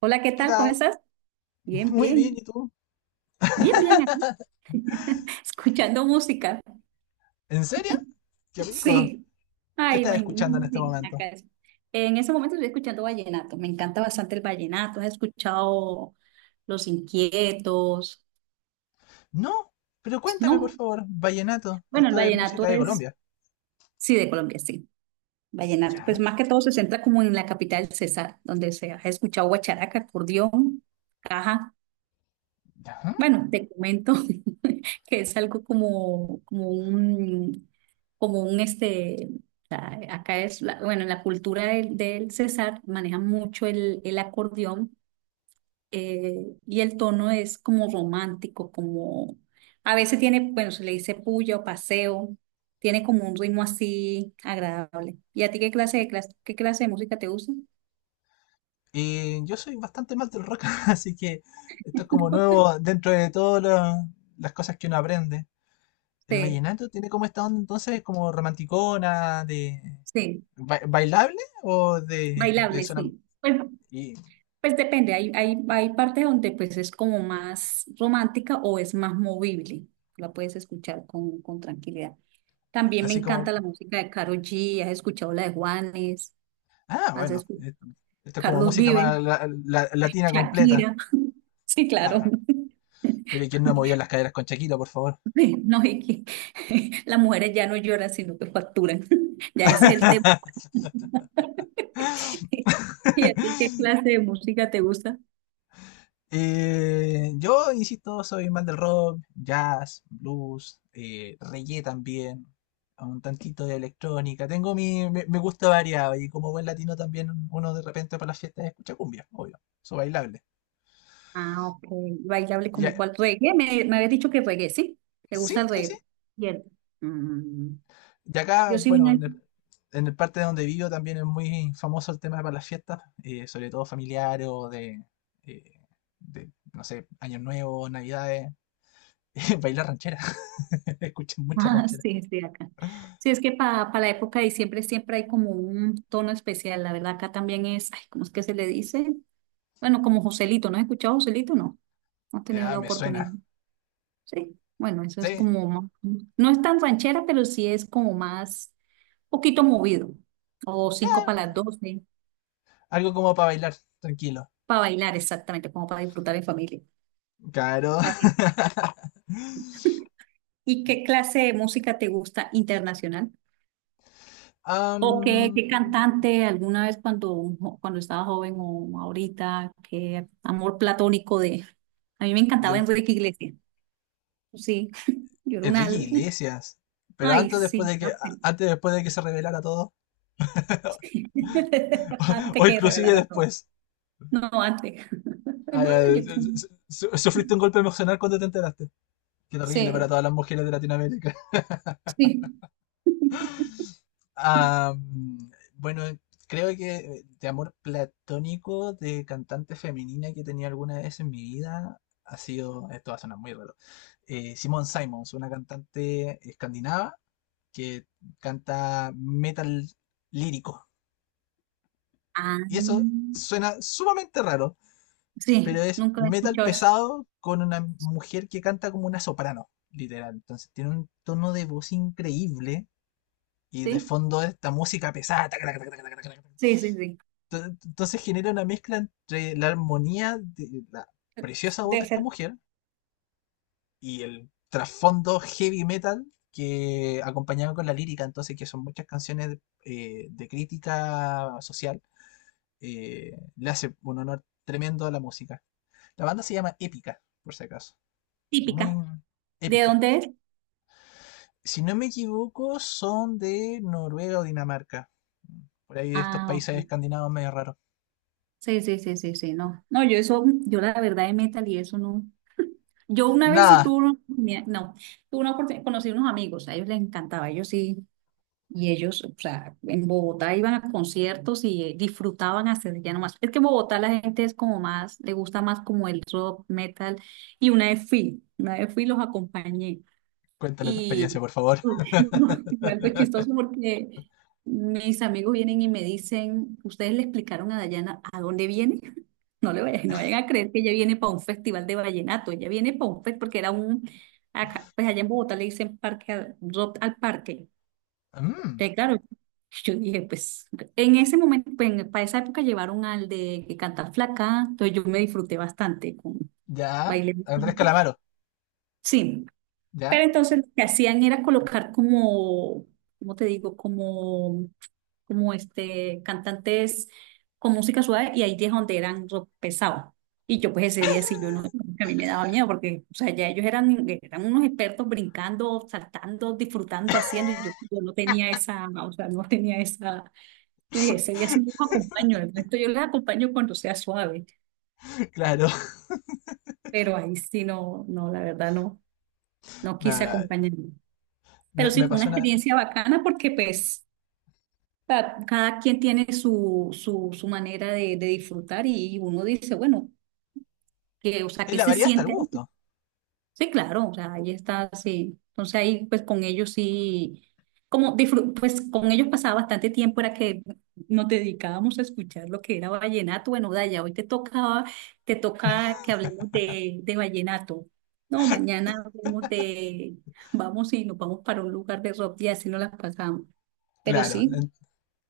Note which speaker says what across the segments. Speaker 1: Hola, ¿qué
Speaker 2: ¿Qué
Speaker 1: tal? ¿Cómo
Speaker 2: tal?
Speaker 1: estás? Bien,
Speaker 2: Muy bien,
Speaker 1: bien,
Speaker 2: ¿y tú?
Speaker 1: bien, bien, aquí, escuchando música.
Speaker 2: ¿En serio? Qué rico.
Speaker 1: Sí,
Speaker 2: ¿Qué
Speaker 1: ay,
Speaker 2: estás escuchando en este
Speaker 1: sí,
Speaker 2: momento?
Speaker 1: acá es. En ese momento estoy escuchando vallenato, me encanta bastante el vallenato, he escuchado Los Inquietos,
Speaker 2: No, pero cuéntame por
Speaker 1: ¿no?
Speaker 2: favor, vallenato.
Speaker 1: Bueno, el
Speaker 2: Esto es música
Speaker 1: vallenato
Speaker 2: de
Speaker 1: es,
Speaker 2: Colombia.
Speaker 1: sí, de Colombia, sí, vallenato, pues
Speaker 2: Ya,
Speaker 1: más que todo se centra como en la capital César, donde se ha escuchado guacharaca, acordeón, caja,
Speaker 2: ya.
Speaker 1: bueno, te comento. que es algo como, como un este, o sea, bueno, en la cultura del César manejan mucho el acordeón, y el tono es como romántico, como a veces tiene, bueno, se le dice puya o paseo, tiene como un ritmo así agradable. ¿Y a ti qué clase qué clase de música te gusta?
Speaker 2: Y yo soy bastante mal del rock, así que esto es como nuevo dentro de todas las cosas que uno aprende. El
Speaker 1: Sí,
Speaker 2: vallenato tiene como esta onda entonces como romanticona, de
Speaker 1: sí,
Speaker 2: bailable o de
Speaker 1: bailable,
Speaker 2: zona...
Speaker 1: sí.
Speaker 2: Y
Speaker 1: Pues depende, hay partes donde pues es como más romántica o es más movible, la puedes escuchar con tranquilidad. También me
Speaker 2: así como...
Speaker 1: encanta la música de Karol G, ¿has escuchado la de Juanes,
Speaker 2: Ah,
Speaker 1: has
Speaker 2: bueno,
Speaker 1: escuchado
Speaker 2: esto es como
Speaker 1: Carlos
Speaker 2: música
Speaker 1: Vive,
Speaker 2: más latina completa.
Speaker 1: Shakira? Sí,
Speaker 2: Ah,
Speaker 1: claro.
Speaker 2: bueno, pero ¿y quién no movió las caderas con Shakira, por favor?
Speaker 1: No, es que las mujeres ya no lloran, sino que facturan. Ya ese es el tema. ¿Y a ti qué clase de música te gusta?
Speaker 2: Yo, insisto, soy más del rock, jazz, blues, reggae también, un tantito de electrónica. Tengo me gusta variado y como buen latino también uno de repente para las fiestas escucha cumbia, obvio, su bailable.
Speaker 1: Ah, ok. Bailable
Speaker 2: Y
Speaker 1: como
Speaker 2: a-
Speaker 1: cuál reggae. Me habías dicho que reggae, ¿sí? ¿Te
Speaker 2: sí,
Speaker 1: gusta el
Speaker 2: sí, sí.
Speaker 1: reggae? Bien. Mm,
Speaker 2: Y acá,
Speaker 1: Yo soy
Speaker 2: bueno,
Speaker 1: una...
Speaker 2: en el parte de donde vivo también es muy famoso el tema para las fiestas, sobre todo familiares o eh, de, no sé, Año Nuevo, Navidades. Bailar ranchera. Escuché mucha
Speaker 1: Ah,
Speaker 2: ranchera.
Speaker 1: sí, sí, acá. Sí, es que para la época de diciembre siempre hay como un tono especial. La verdad, acá también es, ay, ¿cómo es que se le dice? Bueno, como Joselito. ¿No has escuchado Joselito? No. No has tenido
Speaker 2: Ah,
Speaker 1: la
Speaker 2: me
Speaker 1: oportunidad.
Speaker 2: suena.
Speaker 1: Sí. Bueno, eso es
Speaker 2: Sí.
Speaker 1: como... más... No es tan ranchera, pero sí es como más, poquito movido. O cinco para
Speaker 2: Ah,
Speaker 1: las doce.
Speaker 2: algo como para bailar, tranquilo.
Speaker 1: Para bailar, exactamente, como para disfrutar en familia.
Speaker 2: Claro.
Speaker 1: ¿Y qué clase de música te gusta internacional? ¿O qué,
Speaker 2: Am,
Speaker 1: qué cantante alguna vez cuando, cuando estaba joven o ahorita? ¿Qué amor platónico de... A mí me encantaba
Speaker 2: de-
Speaker 1: Enrique Iglesias. Sí, yo era una...
Speaker 2: Enrique Iglesias. Pero
Speaker 1: Ay,
Speaker 2: antes o después
Speaker 1: sí,
Speaker 2: de que
Speaker 1: era feliz.
Speaker 2: antes o después de que se revelara todo.
Speaker 1: Antes
Speaker 2: O
Speaker 1: que
Speaker 2: inclusive
Speaker 1: revelara todo.
Speaker 2: después.
Speaker 1: No, antes.
Speaker 2: Ah,
Speaker 1: No,
Speaker 2: ya,
Speaker 1: yo tengo...
Speaker 2: sufriste un golpe emocional cuando te enteraste. Qué terrible para
Speaker 1: Sí,
Speaker 2: todas las mujeres de Latinoamérica.
Speaker 1: sí.
Speaker 2: Ah, bueno, creo que de amor platónico de cantante femenina que tenía alguna vez en mi vida ha sido, esto va a sonar muy raro, Simone Simons, una cantante escandinava que canta metal lírico.
Speaker 1: Ah,
Speaker 2: Y eso suena sumamente raro, pero
Speaker 1: sí,
Speaker 2: es
Speaker 1: nunca he
Speaker 2: metal
Speaker 1: escuchado eso.
Speaker 2: pesado con una mujer que canta como una soprano, literal. Entonces tiene un tono de voz increíble y de
Speaker 1: Sí,
Speaker 2: fondo esta música pesada.
Speaker 1: sí, sí, sí.
Speaker 2: Entonces genera una mezcla entre la armonía de la preciosa voz de
Speaker 1: Debe
Speaker 2: esta
Speaker 1: ser
Speaker 2: mujer y el trasfondo heavy metal que acompañaba con la lírica, entonces que son muchas canciones de crítica social, le hace un honor tremendo a la música. La banda se llama Épica, por si acaso. Muy
Speaker 1: típica. ¿De
Speaker 2: épica.
Speaker 1: dónde es?
Speaker 2: Si no me equivoco, son de Noruega o Dinamarca. Por ahí de estos
Speaker 1: Ah,
Speaker 2: países
Speaker 1: ok.
Speaker 2: escandinavos medio raros.
Speaker 1: Sí, sí, sí, sí, sí, no. No, yo eso, yo la verdad de metal y eso no. Yo una vez
Speaker 2: Nada,
Speaker 1: tuve una oportunidad, no, tuve una oportunidad, conocí unos amigos, a ellos les encantaba, ellos sí, y ellos, o sea, en Bogotá iban a conciertos y disfrutaban hacer ya nomás. Es que en Bogotá la gente es como más, le gusta más como el rock, metal, y una vez fui y los acompañé.
Speaker 2: cuéntame tu experiencia,
Speaker 1: Y
Speaker 2: por favor.
Speaker 1: no, y algo chistoso porque mis amigos vienen y me dicen, ¿ustedes le explicaron a Dayana a dónde viene? No le vayan, no vayan a creer que ella viene para un festival de vallenato, ella viene para un festival porque era un, acá, pues allá en Bogotá le dicen parque al, rock al parque.
Speaker 2: Mm.
Speaker 1: Entonces, claro, yo dije, pues en ese momento, pues, en- para esa época llevaron al de Cantar Flaca, entonces yo me disfruté bastante, con,
Speaker 2: Ya.
Speaker 1: bailé
Speaker 2: Andrés
Speaker 1: bastante.
Speaker 2: Calamaro,
Speaker 1: Sí, pero
Speaker 2: ya.
Speaker 1: entonces lo que hacían era colocar como, ¿cómo te digo? Como, como este, cantantes con música suave y ahí es donde eran rock pesado. Y yo pues ese día sí yo no, a mí me daba miedo porque, o sea, ya ellos eran, eran unos expertos brincando, saltando, disfrutando, haciendo y yo no tenía esa, o sea, no tenía esa, yo dije, ese día sí no los acompaño, el resto yo les acompaño cuando sea suave,
Speaker 2: Claro,
Speaker 1: pero ahí sí no, no, la verdad no, no quise
Speaker 2: me,
Speaker 1: acompañar. Pero
Speaker 2: me
Speaker 1: sí fue una
Speaker 2: pasó una.
Speaker 1: experiencia bacana porque pues cada quien tiene su manera de disfrutar y uno dice, bueno, que, o sea,
Speaker 2: Es
Speaker 1: ¿qué
Speaker 2: la
Speaker 1: se
Speaker 2: variedad hasta el
Speaker 1: siente ahí?
Speaker 2: gusto,
Speaker 1: Sí, claro, o sea, ahí está, sí. Entonces ahí pues con ellos sí, pues con ellos pasaba bastante tiempo, era que nos dedicábamos a escuchar lo que era vallenato. Bueno, Daya, hoy te tocaba, te toca que hablemos de vallenato. No, mañana hablemos de, vamos y nos vamos para un lugar de rock y así nos las pasamos. Pero
Speaker 2: claro.
Speaker 1: sí.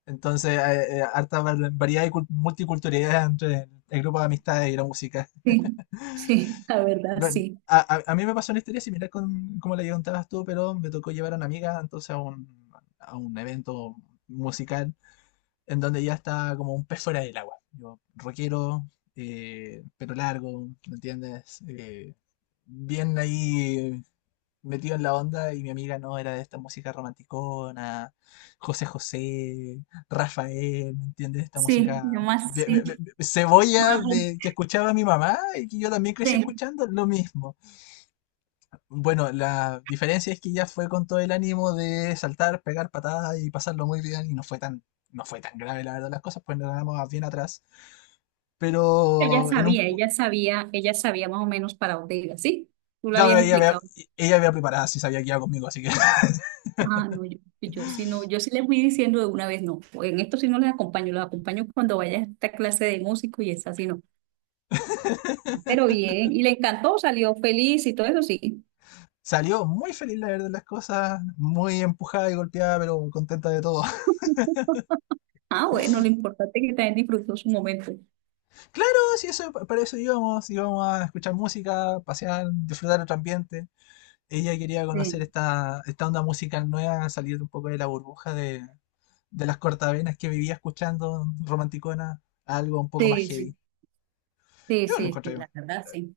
Speaker 2: Entonces, harta variedad y multiculturalidad entre el grupo de amistades y la música.
Speaker 1: Sí, sí, la verdad,
Speaker 2: Bueno,
Speaker 1: sí.
Speaker 2: a mí me pasó una historia similar con como la que contabas tú, pero me tocó llevar a una amiga entonces a un evento musical en donde ya está como un pez fuera del agua. Yo, rockero, pelo largo, ¿me entiendes? Bien ahí metido en la onda y mi amiga no era de esta música romanticona, José José, Rafael, ¿me entiendes? Esta
Speaker 1: Sí,
Speaker 2: música
Speaker 1: nomás sí,
Speaker 2: cebolla
Speaker 1: más apunté.
Speaker 2: de, que escuchaba mi mamá y que yo también crecí
Speaker 1: Pero
Speaker 2: escuchando lo mismo. Bueno, la diferencia es que ella fue con todo el ánimo de saltar, pegar patadas y pasarlo muy bien y no fue tan, no fue tan grave la verdad las cosas, pues nos quedamos bien atrás.
Speaker 1: ella
Speaker 2: Pero en un...
Speaker 1: sabía,
Speaker 2: pu-
Speaker 1: ella sabía, ella sabía más o menos para dónde iba, ¿sí? Tú lo
Speaker 2: no,
Speaker 1: habías explicado.
Speaker 2: ella me había preparado, sí sabía que iba conmigo, así que
Speaker 1: Ah, no, yo sí no, yo sí les fui diciendo de una vez, no, en esto sí no les acompaño, los acompaño cuando vaya a esta clase de músico y esa sí no. Pero bien, y le encantó, salió feliz y todo eso sí.
Speaker 2: salió muy feliz, la verdad, de las cosas, muy empujada y golpeada, pero contenta de todo.
Speaker 1: Ah, bueno, lo importante es que también disfrutó su momento.
Speaker 2: Claro, sí, eso, para eso íbamos, íbamos a escuchar música, pasear, disfrutar otro ambiente. Ella quería conocer
Speaker 1: Sí,
Speaker 2: esta, esta onda musical nueva, salir un poco de la burbuja de las cortavenas que vivía escuchando, romanticona, a algo un poco más
Speaker 1: sí, sí,
Speaker 2: heavy.
Speaker 1: sí,
Speaker 2: Yo lo
Speaker 1: sí, sí,
Speaker 2: encontré
Speaker 1: la verdad, sí.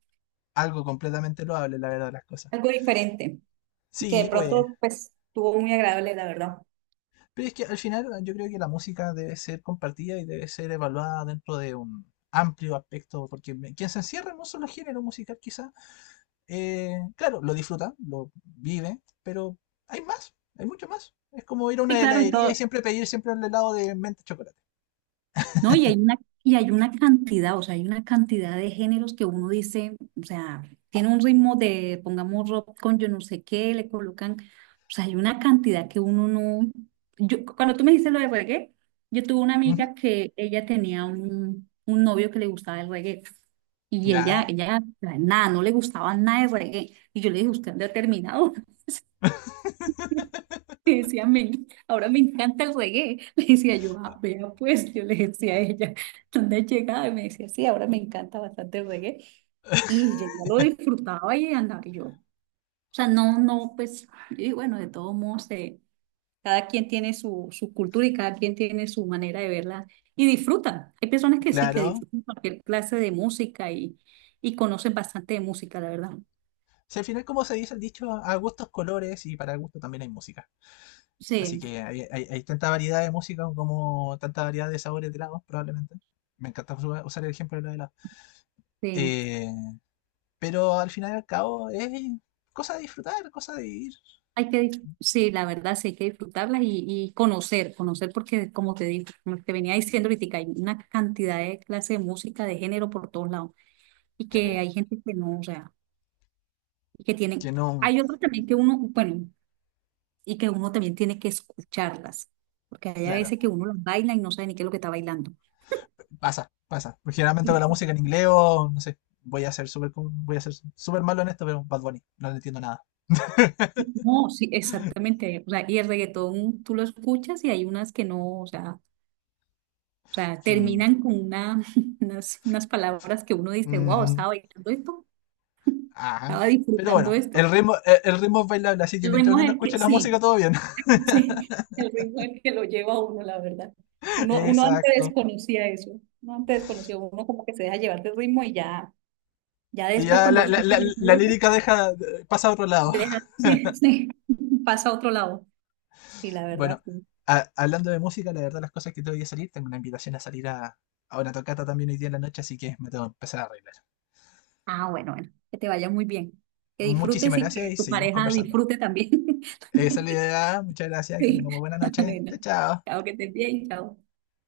Speaker 2: algo completamente loable, la verdad, de las cosas.
Speaker 1: Algo diferente. Que de
Speaker 2: Sí, pues,
Speaker 1: pronto pues estuvo muy agradable, la verdad.
Speaker 2: pero es que al final yo creo que la música debe ser compartida y debe ser evaluada dentro de un amplio aspecto, porque quien se encierra en un solo género musical quizá, claro, lo disfruta, lo vive, pero hay más, hay mucho más. Es como ir a
Speaker 1: Sí,
Speaker 2: una
Speaker 1: claro, y
Speaker 2: heladería y
Speaker 1: todo.
Speaker 2: siempre pedir siempre el helado de menta chocolate.
Speaker 1: No, y hay una cantidad, o sea, hay una cantidad de géneros que uno dice, o sea, tiene un ritmo de, pongamos rock con yo no sé qué, le colocan, o sea, hay una cantidad que uno no. Yo, cuando tú me dices lo de reggae, yo tuve una
Speaker 2: Ujú,
Speaker 1: amiga que ella tenía un novio que le gustaba el reggae, y ella,
Speaker 2: ya,
Speaker 1: ella, nada, no le gustaba nada de reggae, y yo le dije, usted es determinado. Le decía, me, ahora me encanta el reggae. Le decía yo, ah, vea pues, yo le decía a ella, ¿dónde has llegado? Y me decía, sí, ahora me encanta bastante el reggae. Y ella ya lo disfrutaba y andaba y yo. O sea, no, no, pues, y bueno, de todos modos, cada quien tiene su, su cultura y cada quien tiene su manera de verla y disfrutan. Hay personas que sí, que
Speaker 2: claro.
Speaker 1: disfrutan cualquier clase de música y conocen bastante de música, la verdad.
Speaker 2: Si al final, como se dice el dicho, a gustos colores y para gusto también hay música. Así
Speaker 1: Sí,
Speaker 2: que hay tanta variedad de música como tanta variedad de sabores de helados, probablemente. Me encanta usar el ejemplo de los helados.
Speaker 1: sí.
Speaker 2: Eh, pero al final y al cabo es cosa de disfrutar, cosa de ir.
Speaker 1: Hay que, sí, la verdad, sí, hay que disfrutarlas y conocer, conocer porque, como te digo, como te venía diciendo ahorita, hay una cantidad de clases de música, de género por todos lados y que
Speaker 2: Sí.
Speaker 1: hay gente que no, o sea, y que tienen,
Speaker 2: Que no,
Speaker 1: hay otros también que uno, bueno, y que uno también tiene que escucharlas, porque hay a
Speaker 2: claro,
Speaker 1: veces que uno las baila y no sabe ni qué es lo que está bailando.
Speaker 2: pasa, pasa. Porque generalmente
Speaker 1: Y-
Speaker 2: con la
Speaker 1: y-
Speaker 2: música en inglés o, no sé, voy a ser súper voy a ser súper malo en esto, pero Bad Bunny, no le entiendo nada.
Speaker 1: No, sí, exactamente, o sea, y el reggaetón tú lo escuchas y hay unas que no, o sea,
Speaker 2: Quien-
Speaker 1: terminan con una, unas, unas palabras que uno dice, wow,
Speaker 2: ujú,
Speaker 1: estaba bailando esto.
Speaker 2: ajá.
Speaker 1: Estaba
Speaker 2: Pero bueno,
Speaker 1: disfrutando esto.
Speaker 2: el ritmo, el ritmo es bailable, así que
Speaker 1: El
Speaker 2: mientras
Speaker 1: ritmo
Speaker 2: uno
Speaker 1: es
Speaker 2: no
Speaker 1: el
Speaker 2: escuche
Speaker 1: que,
Speaker 2: la música,
Speaker 1: sí,
Speaker 2: todo bien.
Speaker 1: sí, el ritmo es el que lo lleva a uno, la verdad. Uno, uno antes
Speaker 2: Exacto.
Speaker 1: desconocía eso, uno antes desconocía, uno como que se deja llevar del ritmo y ya, ya
Speaker 2: Y
Speaker 1: después
Speaker 2: ya
Speaker 1: cuando escucha la
Speaker 2: la
Speaker 1: letra,
Speaker 2: lírica deja, pasa a otro lado.
Speaker 1: deja, sí, sí, pasa a otro lado. Sí, la verdad,
Speaker 2: Bueno,
Speaker 1: sí.
Speaker 2: hablando de música, la verdad las cosas que tengo que salir, tengo una invitación a salir a una tocata también hoy día en la noche, así que me tengo que empezar a arreglar.
Speaker 1: Ah, bueno, bueno, que te vaya muy bien, que disfrutes
Speaker 2: Muchísimas
Speaker 1: y
Speaker 2: gracias
Speaker 1: que
Speaker 2: y
Speaker 1: tu
Speaker 2: seguimos
Speaker 1: pareja
Speaker 2: conversando.
Speaker 1: disfrute también.
Speaker 2: Esa es la idea, muchas gracias, que
Speaker 1: Sí,
Speaker 2: tengamos buena noche. Chao,
Speaker 1: bueno,
Speaker 2: chao.
Speaker 1: chao, que estés bien, chao.